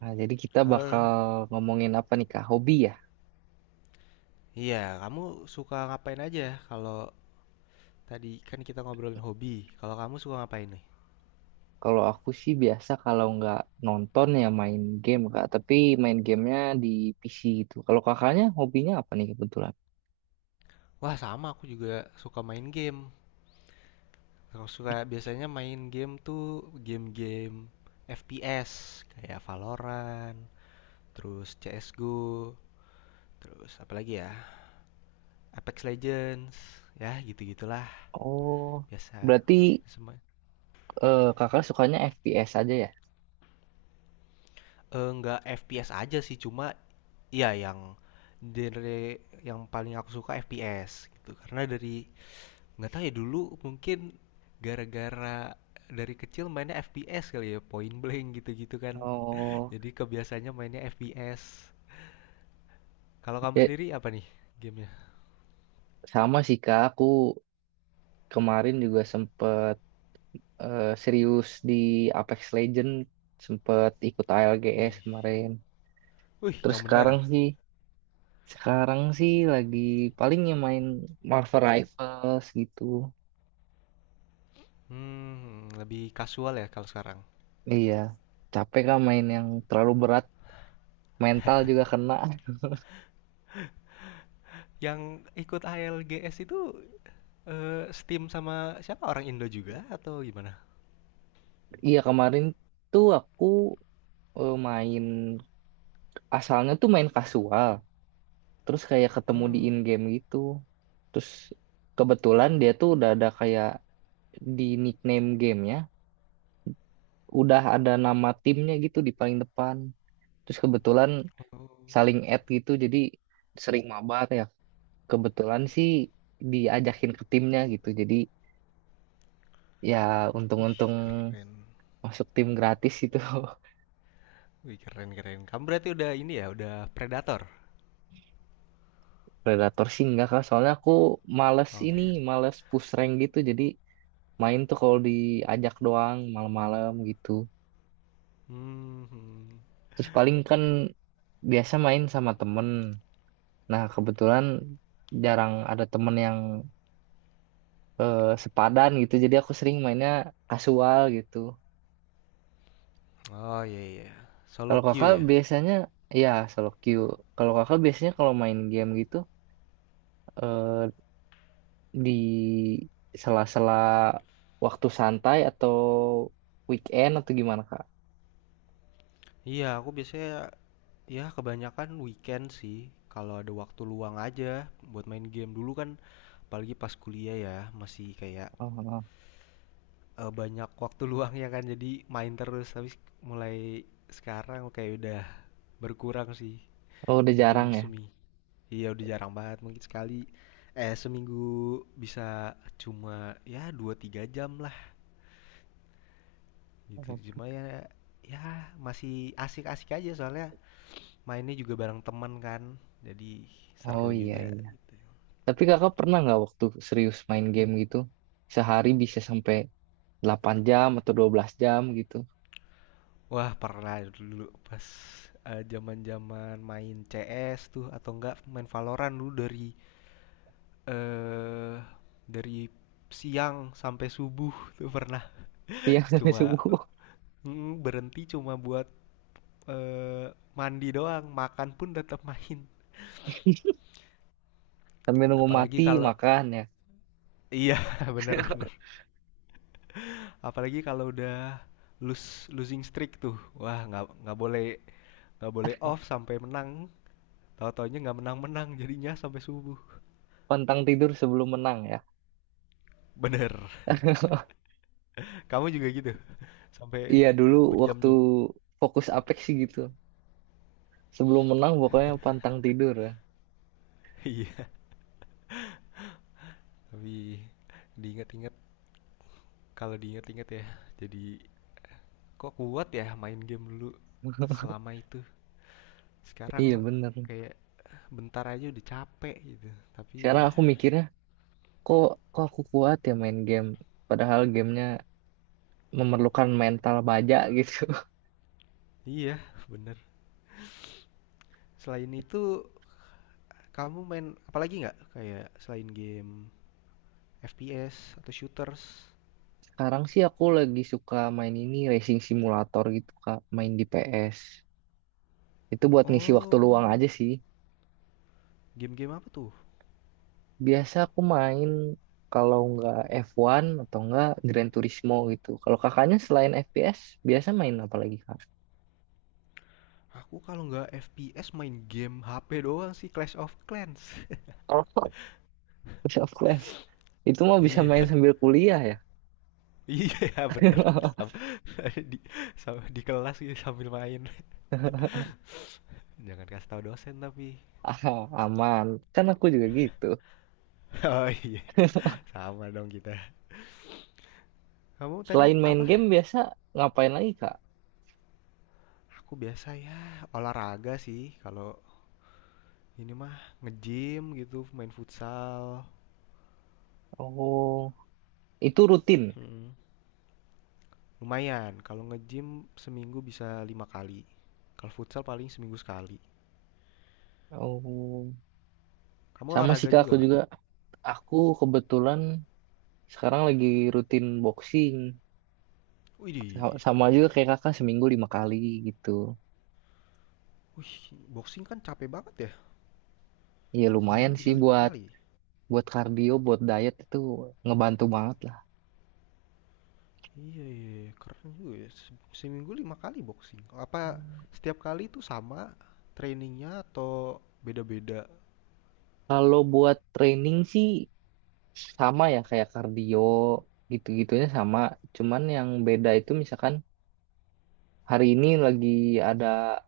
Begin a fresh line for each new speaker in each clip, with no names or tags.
Nah, jadi kita
Halo.
bakal ngomongin apa nih Kak? Hobi ya?
Iya, kamu suka ngapain aja? Kalau tadi kan kita ngobrolin hobi. Kalau kamu suka ngapain nih?
Kalau aku sih biasa kalau nggak nonton ya main game Kak. Tapi main gamenya di PC gitu. Kalau kakaknya hobinya apa nih kebetulan?
Wah, sama aku juga suka main game. Aku suka biasanya main game tuh game-game FPS kayak Valorant, terus CS:GO, terus apa lagi ya? Apex Legends, ya gitu-gitulah.
Oh,
Biasa
berarti
semua.
kakak sukanya FPS aja ya?
Eh, nggak FPS aja sih, cuma iya yang genre yang paling aku suka FPS gitu. Karena dari nggak tahu ya dulu mungkin gara-gara dari kecil mainnya FPS kali ya point blank gitu-gitu kan,
Oh,
jadi kebiasaannya mainnya FPS. Kalau kamu
ya
sendiri apa nih gamenya?
sama sih Kak. Aku kemarin juga sempet serius di Apex Legend. Sempet ikut ALGS
Wih.
kemarin.
Wih,
Terus
yang
sekarang
bener?
sih Sekarang sih lagi paling yang main Marvel Rivals gitu.
Lebih casual ya kalau sekarang.
Iya, capek kah main yang terlalu berat, mental juga kena.
Yang ikut ALGS itu eh, Steam sama siapa, orang Indo juga atau gimana?
Iya, kemarin tuh aku eh, main asalnya tuh main kasual, terus kayak ketemu di
Hmm.
in-game gitu. Terus kebetulan dia tuh udah ada kayak di nickname gamenya, udah ada nama timnya gitu di paling depan. Terus kebetulan
Oh.
saling add gitu, jadi sering mabar ya, kebetulan sih diajakin ke timnya gitu. Jadi ya
Wih,
untung-untung
keren.
masuk tim gratis itu.
Wih, keren keren, kamu berarti udah ini ya, udah Predator?
Predator sih enggak kak, soalnya aku males
Oh.
ini, males push rank gitu. Jadi main tuh kalau diajak doang malam-malam gitu.
Hmm.
Terus paling kan biasa main sama temen. Nah kebetulan jarang ada temen yang sepadan gitu. Jadi aku sering mainnya kasual gitu.
Oh, iya iya. Solo
Kalau kakak
queue ya?
biasanya ya solo queue. Kalau kakak biasanya kalau main game gitu eh, di sela-sela waktu santai atau weekend atau gimana Kak?
Iya, aku biasanya ya kebanyakan weekend sih. Kalau ada waktu luang aja buat main game dulu kan, apalagi pas kuliah ya masih kayak
Oh, oh.
banyak waktu luang ya kan, jadi main terus. Tapi mulai sekarang kayak udah berkurang sih.
Oh, udah jarang
Mungkin
ya.
semi. Iya, udah jarang banget, mungkin sekali eh seminggu bisa cuma ya 2 3 jam lah gitu.
Oh,
Cuma ya ya masih asik-asik aja, soalnya mainnya juga bareng teman kan, jadi
oh,
seru
iya
juga.
iya. Tapi Kakak pernah nggak waktu serius main game gitu? Sehari bisa sampai 8 jam atau 12 jam gitu.
Wah, pernah dulu pas zaman zaman main CS tuh, atau enggak main Valorant dulu, eh dari siang sampai subuh tuh pernah.
Siang sampai
Cuma
subuh.
berhenti cuma buat eh, mandi doang, makan pun tetap main.
Sampai nunggu
Apalagi
mati
kalau
makan ya.
iya, benar-benar. Apalagi kalau udah losing streak tuh, wah nggak boleh, nggak boleh off sampai menang. Tahu-tahunya nggak menang-menang jadinya sampai subuh.
Pantang tidur sebelum menang ya.
Bener. Kamu juga gitu? Sampai
Iya dulu waktu
berjam-jam.
fokus Apex sih gitu. Sebelum menang pokoknya pantang tidur ya.
Iya. Tapi diingat-ingat, kalau diingat-ingat ya, jadi kok kuat ya main game dulu selama itu. Sekarang
Iya bener.
kayak bentar aja udah capek gitu. Tapi
Sekarang
ya,
aku mikirnya, kok kok aku kuat ya main game? Padahal gamenya memerlukan mental baja gitu.
iya, bener. Selain itu, kamu main apalagi nggak? Kayak selain game FPS atau shooters?
Sekarang sih aku lagi suka main ini racing simulator gitu Kak, main di PS. Itu buat ngisi waktu
Oh,
luang aja sih.
game-game apa tuh?
Biasa aku main kalau nggak F1 atau nggak Gran Turismo gitu. Kalau kakaknya selain FPS, biasa main apa lagi Kak?
Aku kalau nggak FPS main game HP doang sih, Clash of Clans.
Kalau Clash of Clans, itu mah bisa
Iya,
main sambil kuliah ya.
iya bener. Di, di kelas gitu sambil main. Jangan kasih tahu dosen tapi.
Ah, aman. Kan aku juga gitu.
Oh iya, sama dong kita. Kamu tadi
Selain main
apa?
game biasa ngapain lagi Kak?
Aku biasa ya olahraga sih. Kalau ini mah nge-gym gitu, main futsal.
Oh, itu rutin.
Mm-mm. Lumayan. Kalau nge-gym seminggu bisa 5 kali. Kalau futsal paling seminggu sekali.
Oh,
Kamu
sama sih
olahraga
Kak
juga
aku
nggak?
juga. Aku kebetulan sekarang lagi rutin boxing.
Widih,
Sama juga
keren.
kayak Kakak seminggu 5 kali gitu.
Wih, boxing kan capek banget ya.
Iya
Seminggu
lumayan sih
bisa lima
buat
kali.
buat kardio, buat diet itu ngebantu banget lah.
Iya, iya, iya. Keren juga ya. Seminggu 5 kali boxing. Apa setiap kali itu sama trainingnya atau beda-beda?
Kalau buat training sih sama ya kayak kardio gitu-gitunya sama. Cuman yang beda itu misalkan hari ini lagi ada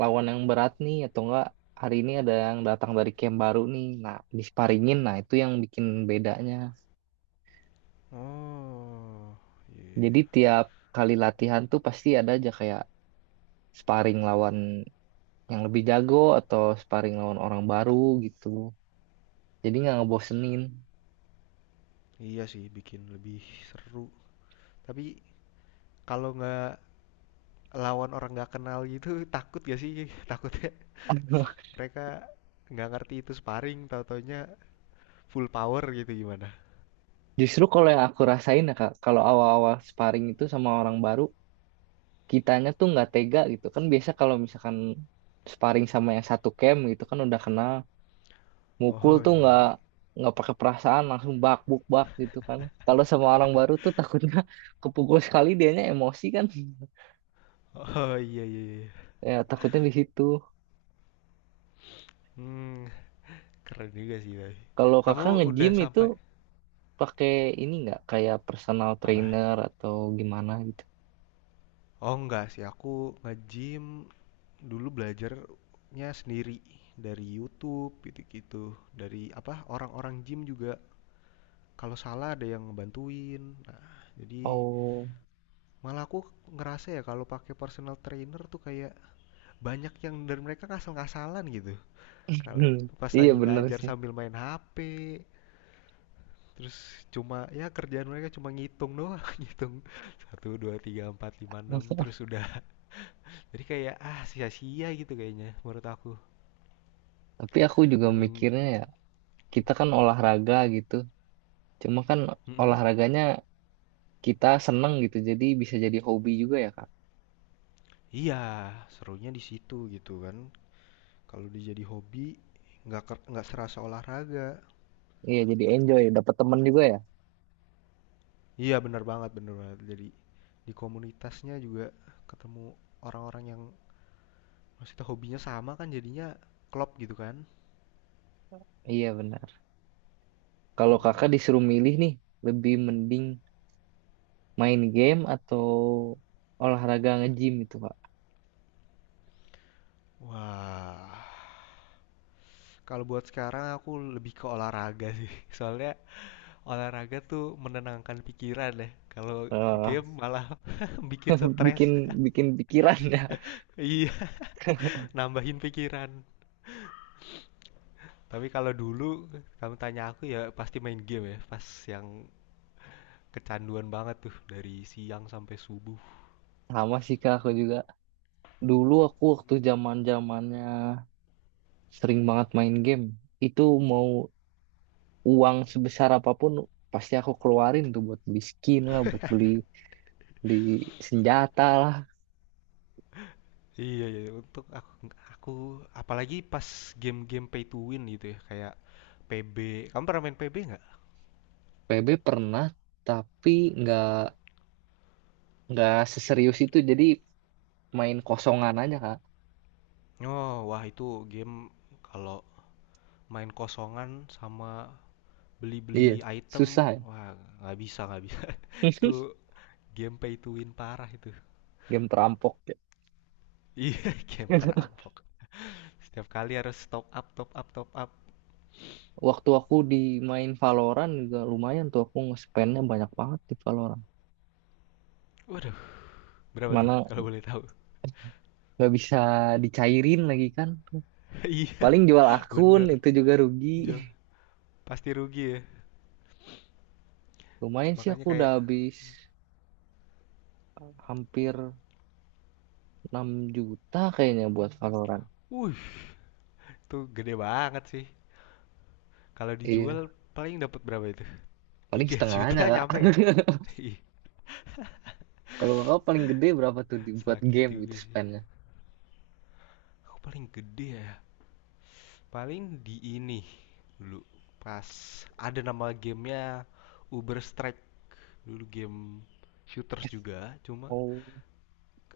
lawan yang berat nih, atau enggak hari ini ada yang datang dari camp baru nih, nah disparingin. Nah itu yang bikin bedanya,
Oh,
jadi
iya.
tiap kali latihan tuh pasti ada aja kayak sparring lawan yang lebih jago atau sparring lawan orang baru gitu, jadi nggak ngebosenin.
Iya sih, bikin lebih seru. Tapi kalau nggak lawan orang nggak kenal gitu, takut gak sih? Takutnya mereka nggak ngerti itu sparring, tau-taunya full power gitu, gimana?
Justru kalau yang aku rasain ya kak, kalau awal-awal sparring itu sama orang baru, kitanya tuh nggak tega gitu kan. Biasa kalau misalkan sparring sama yang satu camp gitu kan udah kenal, mukul
Oh
tuh
iya,
nggak
iya.
nggak pakai perasaan, langsung bak buk bak gitu kan. Kalau sama orang baru tuh takutnya kepukul sekali dianya emosi kan.
Oh iya, iya, iya.
Ya takutnya di situ.
Hmm, keren juga sih tapi.
Kalau
Kamu
kakak
udah
nge-gym itu
sampai
pakai ini nggak kayak personal
apa tuh?
trainer atau gimana gitu?
Oh enggak sih, aku nge-gym dulu belajarnya sendiri dari YouTube gitu-gitu, dari apa orang-orang gym juga. Kalau salah ada yang ngebantuin. Nah, jadi
Oh.
malah aku ngerasa ya kalau pakai personal trainer tuh kayak banyak yang dari mereka ngasal-ngasalan gitu. Kalau pas
Iya
lagi
bener
ngajar
sih.
sambil main HP, terus cuma ya kerjaan mereka cuma ngitung doang, ngitung satu 2 3 4 5 6 terus udah. Jadi kayak ah sia-sia gitu kayaknya menurut aku.
Tapi aku juga
Mending.
mikirnya ya, kita kan olahraga gitu, cuma kan
Mhm.
olahraganya kita seneng gitu, jadi bisa jadi hobi juga ya kak.
Iya, serunya di situ gitu kan. Kalau dia jadi hobi nggak serasa olahraga.
Iya, jadi enjoy, dapat temen juga ya.
Iya benar banget benar banget. Jadi di komunitasnya juga ketemu orang-orang yang maksudnya hobinya sama kan, jadinya klop gitu kan.
Iya bener. Kalau
Hmm.
kakak disuruh milih nih, lebih mending main game atau olahraga nge-gym itu, Pak.
Wah. Kalau buat sekarang aku lebih ke olahraga sih. Soalnya olahraga tuh menenangkan pikiran ya. Kalau
Eh,
game malah bikin stres.
bikin bikin pikiran ya.
Iya, nambahin pikiran. Tapi kalau dulu kamu tanya aku ya pasti main game ya. Pas yang kecanduan banget tuh dari siang sampai subuh.
Sama sih kak aku juga. Dulu aku waktu zaman zamannya sering banget main game. Itu mau uang sebesar apapun pasti aku keluarin tuh buat beli skin lah, buat beli beli senjata lah.
Iya, iya. Untuk aku, apalagi pas game-game pay to win gitu ya. Kayak PB. Kamu pernah main PB nggak?
PB pernah, tapi nggak nggak seserius itu. Jadi main kosongan aja kak.
Oh, wah itu game kalau main kosongan sama beli-beli
Iya,
item,
susah ya.
wah nggak bisa nggak bisa. Itu game pay to win parah itu.
Game perampok ya.
Iya, game perampok. Setiap kali harus top up top up top up.
Waktu aku main Valorant juga lumayan tuh aku nge-spendnya banyak banget di Valorant.
Waduh, berapa tuh,
Mana
kalau boleh tahu?
nggak bisa dicairin lagi kan.
Iya
Paling jual akun
bener,
itu juga rugi.
jual pasti rugi ya,
Lumayan sih
makanya
aku udah
kayak.
habis hampir 6 juta kayaknya buat Valorant.
Wuh, itu gede banget sih. Kalau dijual
Iya,
paling dapat berapa itu?
paling
tiga
setengahnya
juta
kak.
nyampe gak? Ih,
Kalau kakak paling gede berapa tuh dibuat
sakit
game gitu
juga sih.
spendnya?
Aku paling gede ya, paling di ini, dulu pas ada nama gamenya Uber Strike, dulu game shooters juga, cuma
Oh,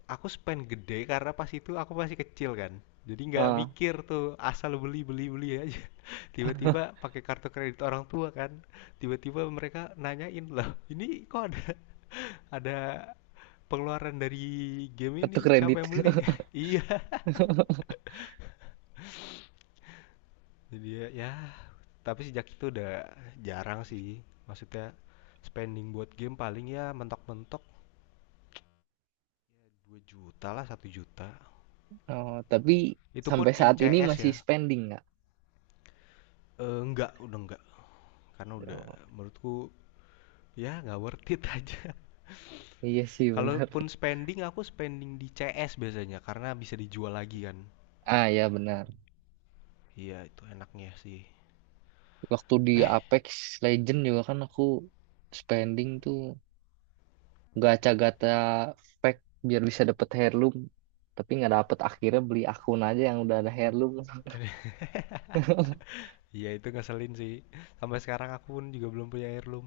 aku spend gede karena pas itu aku masih kecil kan, jadi nggak
ah,
mikir tuh, asal beli beli beli aja. Tiba-tiba pakai kartu kredit orang tua kan, tiba-tiba mereka nanyain, loh ini kok ada ada pengeluaran dari game ini,
kartu
siapa
kredit.
yang beli? Iya, jadi ya, ya, tapi sejak itu udah jarang sih. Maksudnya spending buat game paling ya mentok-mentok 2 juta lah, 1 juta.
Oh, tapi
Itu pun
sampai
di
saat ini
CS
masih
ya.
spending nggak?
Eh, enggak, udah enggak. Karena udah
Oh,
menurutku ya nggak worth it aja.
iya sih benar.
Kalaupun spending aku spending di CS biasanya karena bisa dijual lagi kan.
Ah ya benar.
Iya, itu enaknya sih.
Waktu di
Eh,
Apex Legend juga kan aku spending tuh gacha-gacha pack biar bisa dapet heirloom. Tapi nggak dapet akhirnya beli akun aja yang udah ada heirloom.
iya itu ngeselin sih. Sampai sekarang aku pun juga belum punya heirloom.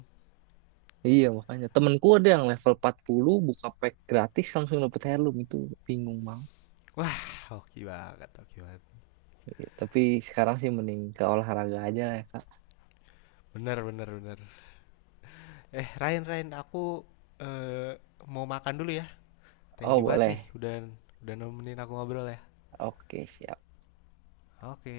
Iya makanya temenku ada yang level 40 buka pack gratis langsung dapet heirloom itu bingung banget.
Wah, oke banget, oke banget.
Iya, tapi sekarang sih mending ke olahraga aja lah ya, Kak.
Bener, bener, bener. Eh, Ryan, Ryan, aku eh, mau makan dulu ya. Thank
Oh
you banget nih,
boleh.
udah nemenin aku ngobrol ya.
Oke siap.
Oke.